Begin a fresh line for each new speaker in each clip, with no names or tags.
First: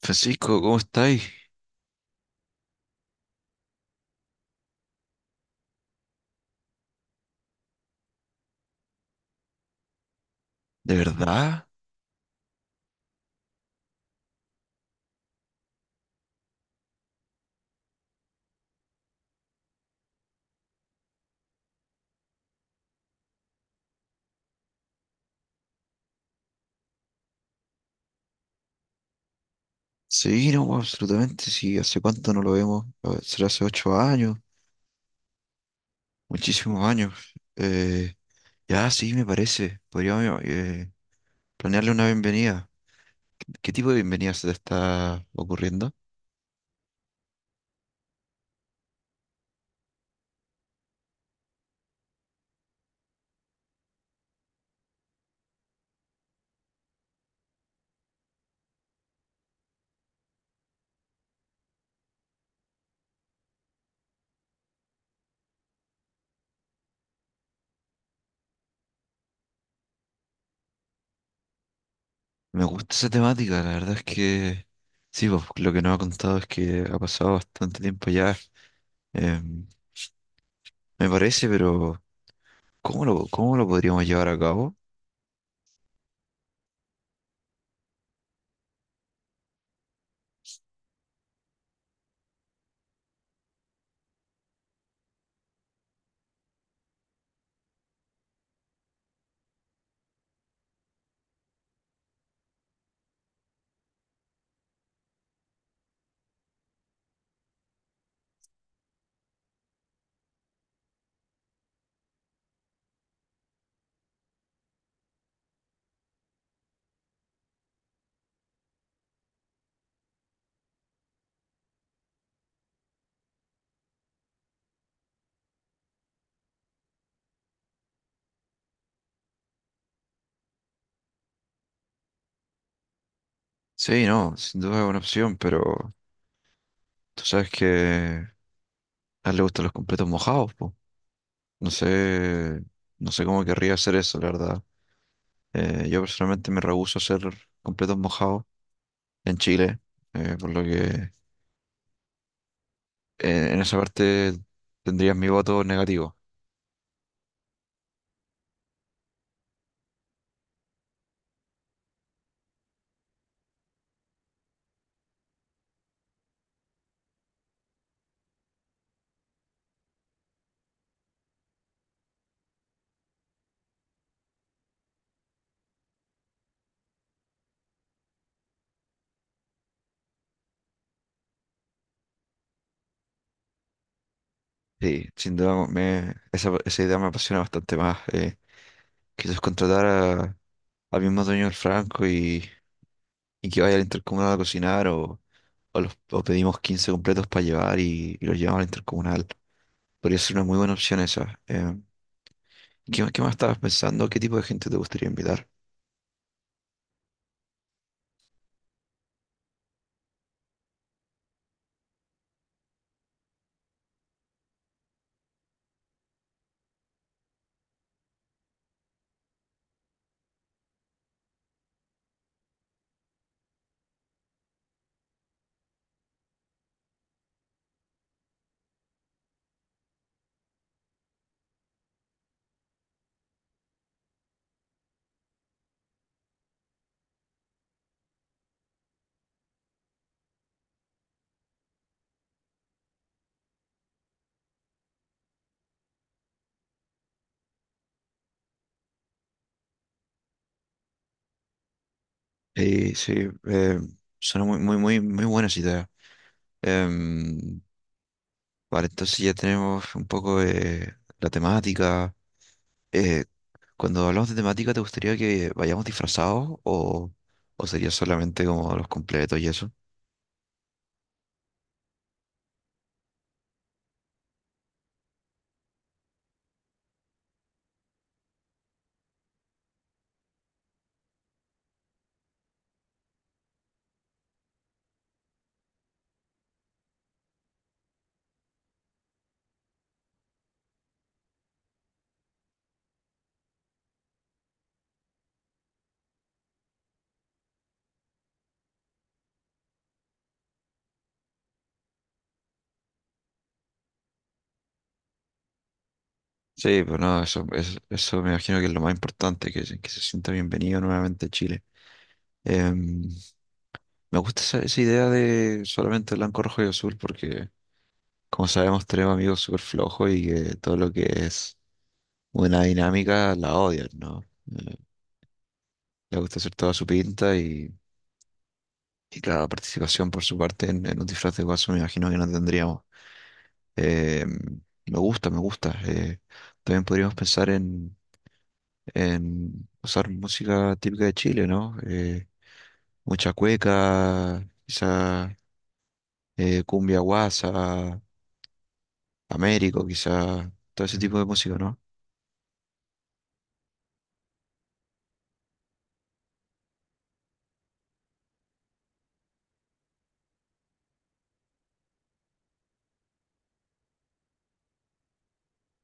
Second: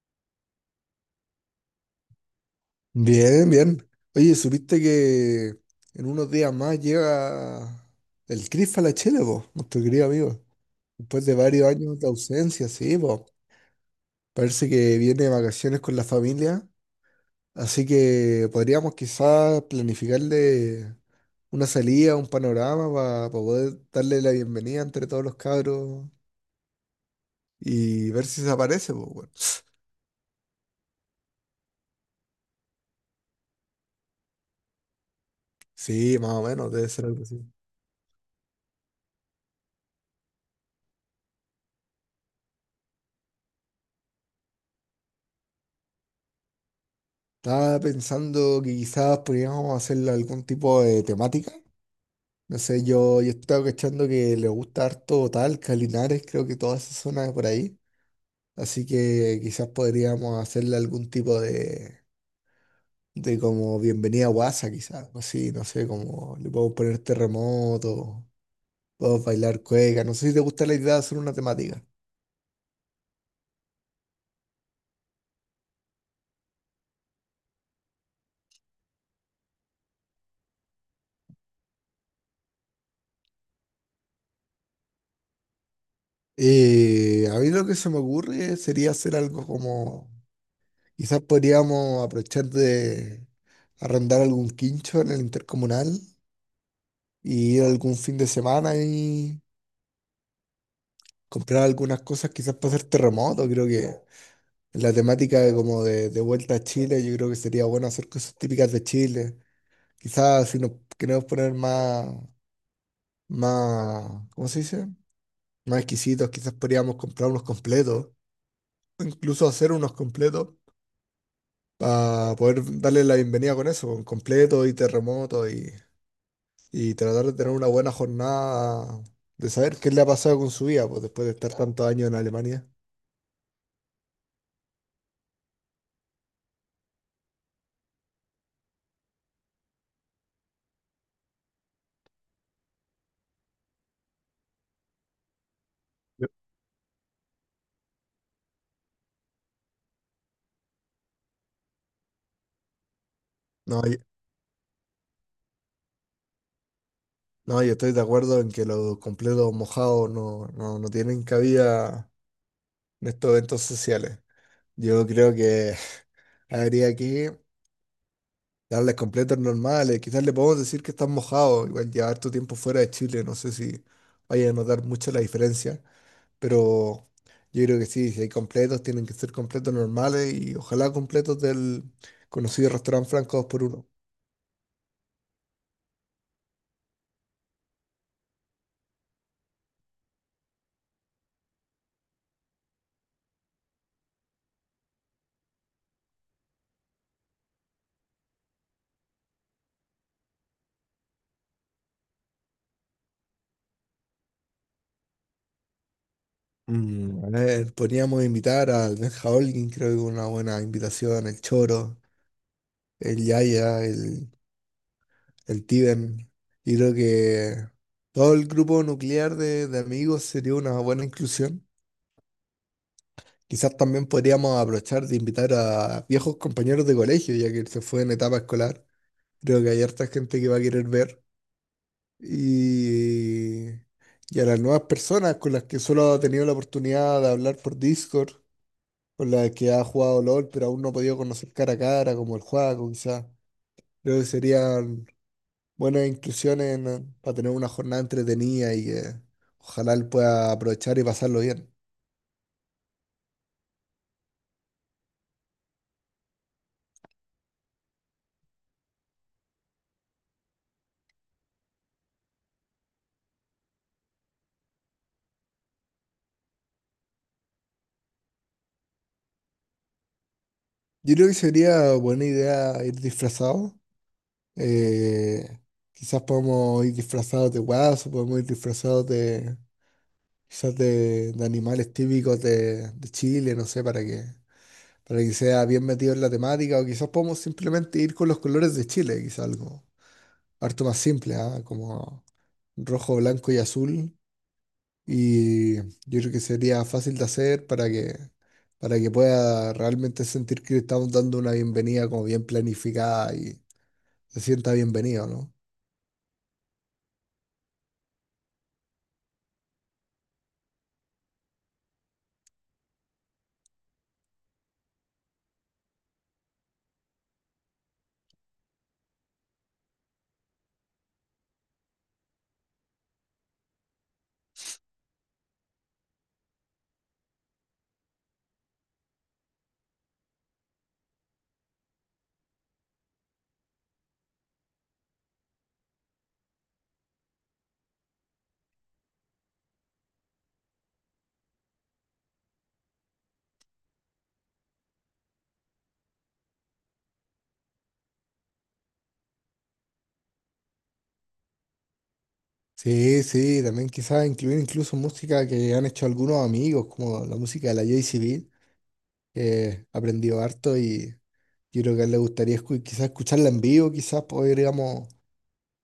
Francisco, ¿cómo estáis?
Bien, bien. Oye, ¿supiste que en unos días más llega el Cris Falachele, vos, nuestro querido amigo?
¿De
Después de
verdad?
varios años de ausencia, sí, vos. Parece que viene de vacaciones con la familia, así que podríamos quizás planificarle una salida, un panorama para poder darle la bienvenida entre todos los cabros y ver si se aparece, pues, bueno.
Sí, no, pues, absolutamente, sí. ¿Hace cuánto no lo vemos? A ver, será hace 8 años,
Sí, más o menos,
muchísimos
debe ser algo
años.
así.
Ya, sí, me parece. Podríamos planearle una bienvenida. ¿Qué tipo de bienvenida se te está ocurriendo?
Estaba pensando que quizás podríamos hacerle algún tipo de temática. No sé, yo estaba cachando que le gusta harto Talca, Linares, creo que toda esa zona de por ahí. Así que quizás podríamos hacerle algún tipo de como bienvenida a Guasa, quizás. Algo así, no sé, como le podemos poner terremoto, podemos bailar cueca. No sé si te gusta la idea de hacer una temática.
Me gusta esa temática, la verdad es que sí, pues, lo que nos ha contado es que ha pasado bastante tiempo ya. Em, me parece, pero ¿cómo lo podríamos llevar a cabo?
A mí lo que se me ocurre sería hacer algo como, quizás podríamos aprovechar de arrendar algún quincho en el intercomunal y ir algún fin de semana, comprar algunas cosas quizás para hacer terremoto. Creo que la temática de como de vuelta a Chile, yo creo que sería bueno hacer cosas típicas de Chile. Quizás si nos queremos poner más, ¿cómo se dice? Más exquisitos, quizás podríamos comprar unos completos, o incluso hacer unos completos para poder darle la bienvenida con eso, con completo y terremoto y tratar de tener una buena jornada de saber qué le ha pasado con su vida pues, después de estar tantos años en Alemania.
Sí, no, sin duda es una opción, pero tú sabes que a él le gustan los completos mojados, po. No sé, no sé cómo querría hacer eso, la verdad. Yo personalmente me rehúso a hacer completos mojados en Chile, por lo que en esa
No,
parte tendrías mi voto negativo.
no, yo estoy de acuerdo en que los completos mojados no, no, no tienen cabida en estos eventos sociales. Yo creo que habría que darles completos normales. Quizás le podemos decir que están mojados. Igual llevar tu tiempo fuera de Chile, no sé si vaya a notar mucho la diferencia. Pero yo creo que sí, si hay completos, tienen que ser completos normales y ojalá completos del conocido restaurante Franco 2 por uno.
Sí, sin duda esa idea me apasiona bastante más. Quizás contratar al mismo dueño del Franco y que vaya al intercomunal a cocinar o pedimos 15 completos para llevar y los llevamos al intercomunal. Podría ser una muy buena opción esa. ¿Qué más estabas pensando? ¿Qué tipo de gente te gustaría invitar?
Mm, a ver, podríamos invitar al Benja Holguín, creo que una buena invitación, el Choro, el Yaya, el Tiben. Y creo que todo el grupo nuclear de amigos sería una buena inclusión. Quizás también podríamos aprovechar de invitar a viejos compañeros de colegio, ya que él se fue en etapa escolar. Creo que hay harta gente que va a querer ver. Y, y a las nuevas personas con las que solo ha tenido la oportunidad de hablar por Discord, con las que ha jugado LOL, pero aún no ha podido conocer cara a cara, como el Juaco, quizás. Creo que sería buenas inclusiones para tener una jornada entretenida y que ojalá él pueda aprovechar y pasarlo bien.
Sí, suena muy, muy, muy, muy buenas ideas. Em, vale, entonces ya tenemos un poco la temática. Eh, cuando hablamos de temática, ¿te gustaría que vayamos disfrazados o sería solamente como los completos y eso?
Yo creo que sería buena idea ir disfrazado. Eh, Quizás podemos ir disfrazados de guaso, podemos ir disfrazados de quizás de animales típicos de Chile, no sé, para que sea bien metido en la temática, o quizás podemos simplemente ir con los colores de Chile, quizás algo harto más simple, ¿ah? Como rojo, blanco y azul. Y yo creo que sería fácil de hacer para que pueda realmente sentir que le estamos dando una bienvenida como bien planificada y se sienta bienvenido, ¿no?
Sí, pero no, eso, eso me imagino que es lo más importante, que se sienta bienvenido nuevamente a Chile. Em, me gusta esa idea de solamente blanco, rojo y azul porque, como sabemos, tenemos amigos súper flojos y que todo lo que es una dinámica la odian, ¿no? Eh, Les gusta hacer toda su pinta y claro, la participación por su parte en un disfraz de guaso me imagino que no tendríamos. Me gusta, me gusta. También podríamos pensar en usar música típica de Chile, ¿no? Mucha cueca, quizá cumbia guasa, Américo, quizá todo ese tipo de música, ¿no?
Sí, sí, también quizás incluir incluso música que han hecho algunos amigos, como la música de la JCB, que aprendió harto y yo creo que a él le gustaría quizás escucharla en vivo, quizás podríamos,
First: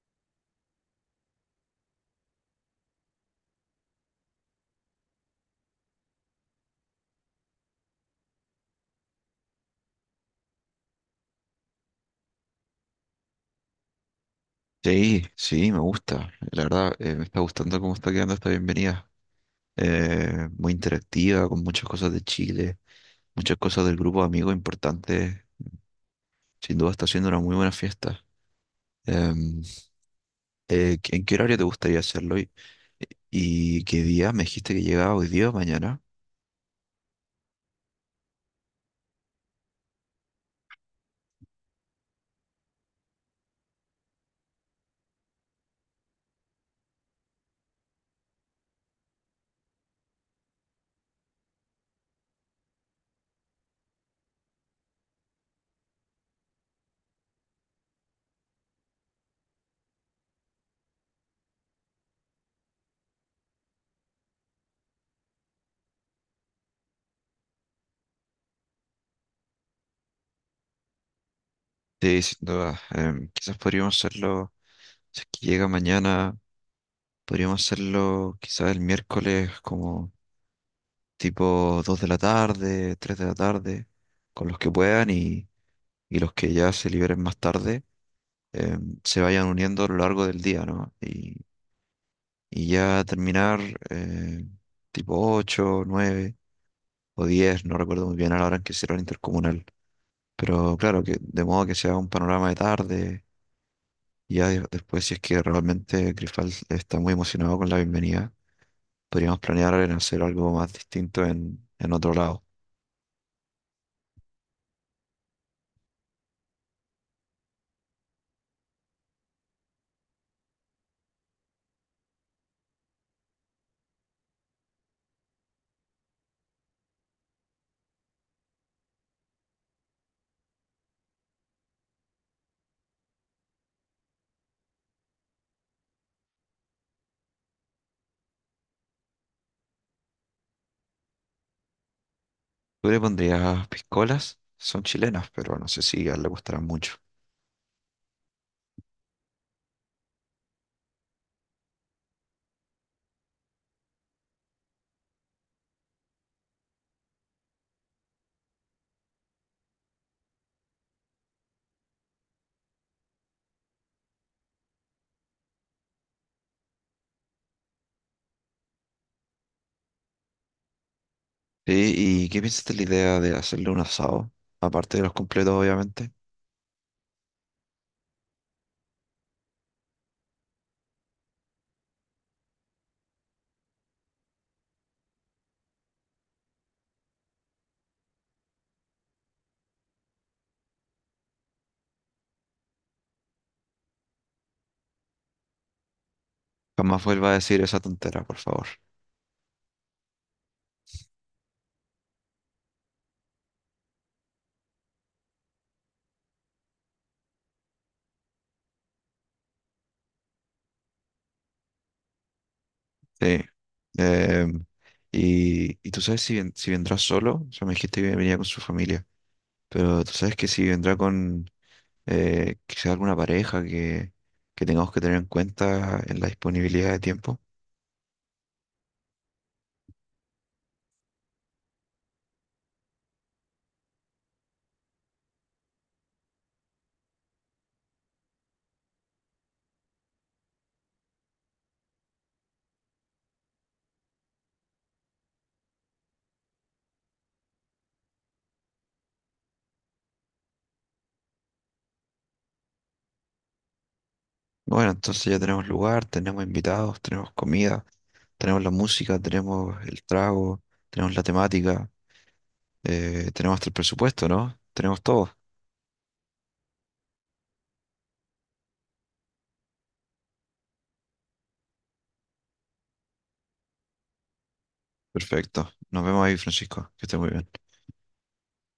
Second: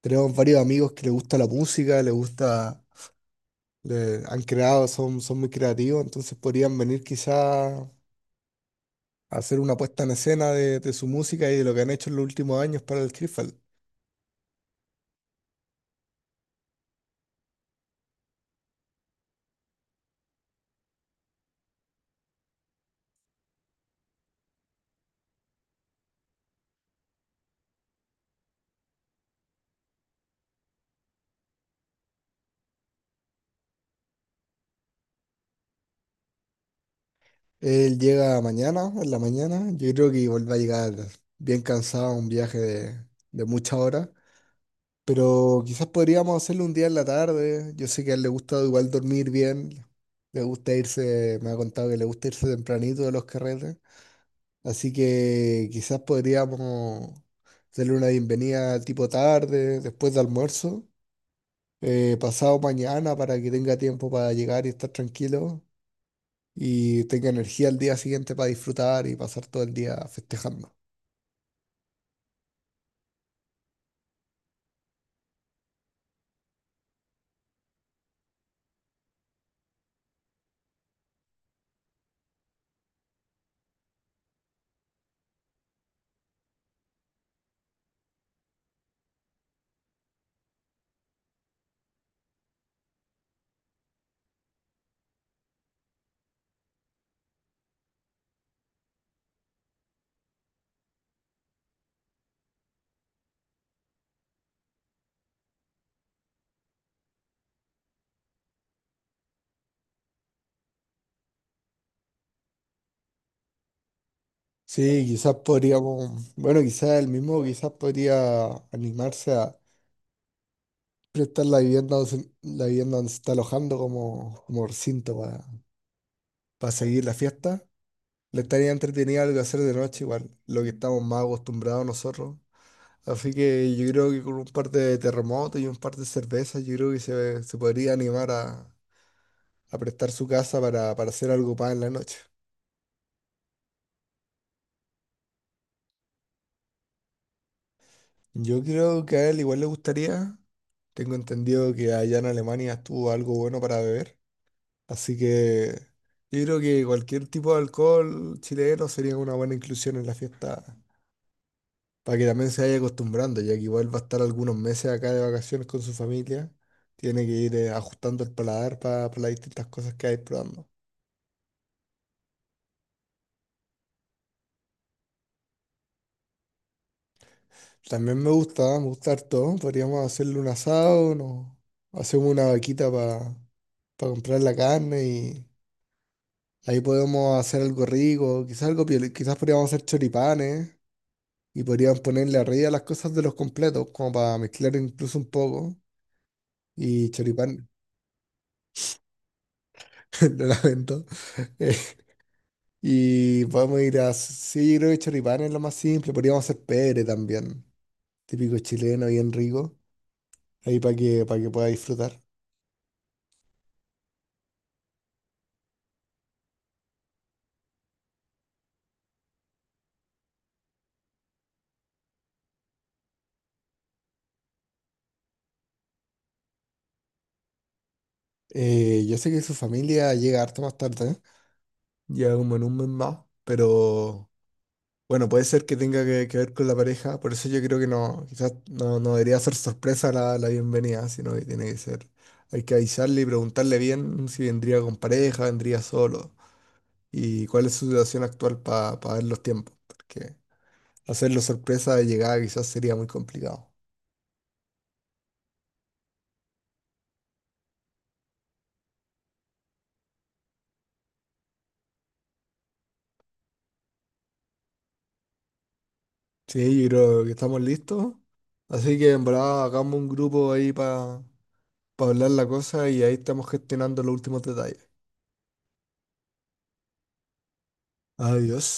tenemos varios amigos que les gusta la música, les gusta, han creado, son muy creativos, entonces podrían venir quizás hacer una puesta en escena de su música y de lo que han hecho en los últimos años para el Krifal.
Sí, sí, me gusta. La verdad, me está gustando cómo está quedando esta bienvenida. Muy interactiva, con muchas cosas de Chile, muchas cosas del grupo de amigos importantes. Sin duda está siendo una muy buena fiesta. Em, ¿en qué horario te gustaría hacerlo? ¿Y qué día? Me dijiste que llegaba hoy día o mañana.
Él llega mañana, en la mañana, yo creo que igual va a llegar bien cansado, un viaje de muchas horas, pero quizás podríamos hacerlo un día en la tarde. Yo sé que a él le gusta igual dormir bien, le gusta irse, me ha contado que le gusta irse tempranito de los carretes, así que quizás podríamos... Darle una bienvenida tipo tarde, después de almuerzo, pasado mañana, para que tenga tiempo para llegar y estar tranquilo y tenga energía el día siguiente para disfrutar y pasar todo el día festejando.
Sí, sin duda. Quizás podríamos hacerlo, si es que llega mañana, podríamos hacerlo quizás el miércoles como tipo 2 de la tarde, 3 de la tarde, con los que puedan y los que ya se liberen más tarde eh, se vayan uniendo a lo largo del día, ¿no? Y ya terminar eh, tipo 8 9 o diez, no recuerdo muy bien a la hora en que será el intercomunal. Pero claro, que de modo que sea un panorama de tarde, y ya después, si es que realmente Grifal está muy emocionado con la bienvenida, podríamos planear en hacer algo más distinto en otro lado.
Sí, quizás podríamos, bueno, quizás el mismo, quizás podría animarse a prestar la vivienda, la vivienda donde se está alojando como, como recinto para seguir la fiesta. Le estaría entretenido algo hacer de noche, igual, lo que estamos más acostumbrados nosotros. Así que yo creo que con un par de terremotos y un par de cervezas, yo creo que se podría animar a prestar su casa para hacer algo para en la noche.
Tú le pondrías piscolas, son chilenas, pero no sé si a él le gustarán mucho.
Yo creo que a él igual le gustaría. Tengo entendido que allá en Alemania estuvo algo bueno para beber. Así que yo creo que cualquier tipo de alcohol chileno sería una buena inclusión en la fiesta para que también se vaya acostumbrando, ya que igual va a estar algunos meses acá de vacaciones con su familia. Tiene que ir ajustando el paladar para las distintas cosas que hay probando.
Sí, ¿y qué piensas de la idea de hacerle un asado? Aparte de los completos, obviamente.
También me gusta harto. Podríamos hacerle un asado, no, hacemos una vaquita para comprar la carne y ahí podemos hacer algo rico, quizás algo piola, quizás podríamos hacer choripanes y podríamos ponerle arriba las cosas de los completos, como para mezclar incluso un poco.
Jamás
Y
vuelva a decir
choripán,
esa tontera, por favor.
lo lamento. Y podemos ir a. Sí, yo creo que choripán es lo más simple. Podríamos hacer pere también, típico chileno, bien rico, ahí para que pueda disfrutar.
Sí. eh, y tú sabes si vendrá solo, o sea, me dijiste que venía con su familia, pero tú sabes que si vendrá con quizá alguna pareja que tengamos que tener en cuenta en la disponibilidad de tiempo.
Yo sé que su familia llega harto más tarde, ¿eh? Ya como en un mes más, pero bueno, puede ser que tenga que ver con la pareja, por eso yo creo que no, quizás no, no debería ser sorpresa la bienvenida, sino que tiene que ser, hay que avisarle y preguntarle bien si vendría con pareja, vendría solo, y cuál es su situación actual para ver los tiempos, porque hacerlo sorpresa de llegada quizás sería muy complicado.
Bueno, entonces ya tenemos lugar, tenemos invitados, tenemos comida, tenemos la música, tenemos el trago, tenemos la temática. Tenemos hasta el presupuesto, ¿no? Tenemos todo.
Sí, yo creo que estamos listos, así que en verdad hagamos un grupo ahí para hablar la cosa y ahí estamos gestionando los últimos detalles.
Perfecto. Nos vemos ahí, Francisco. Que esté muy bien.
Adiós.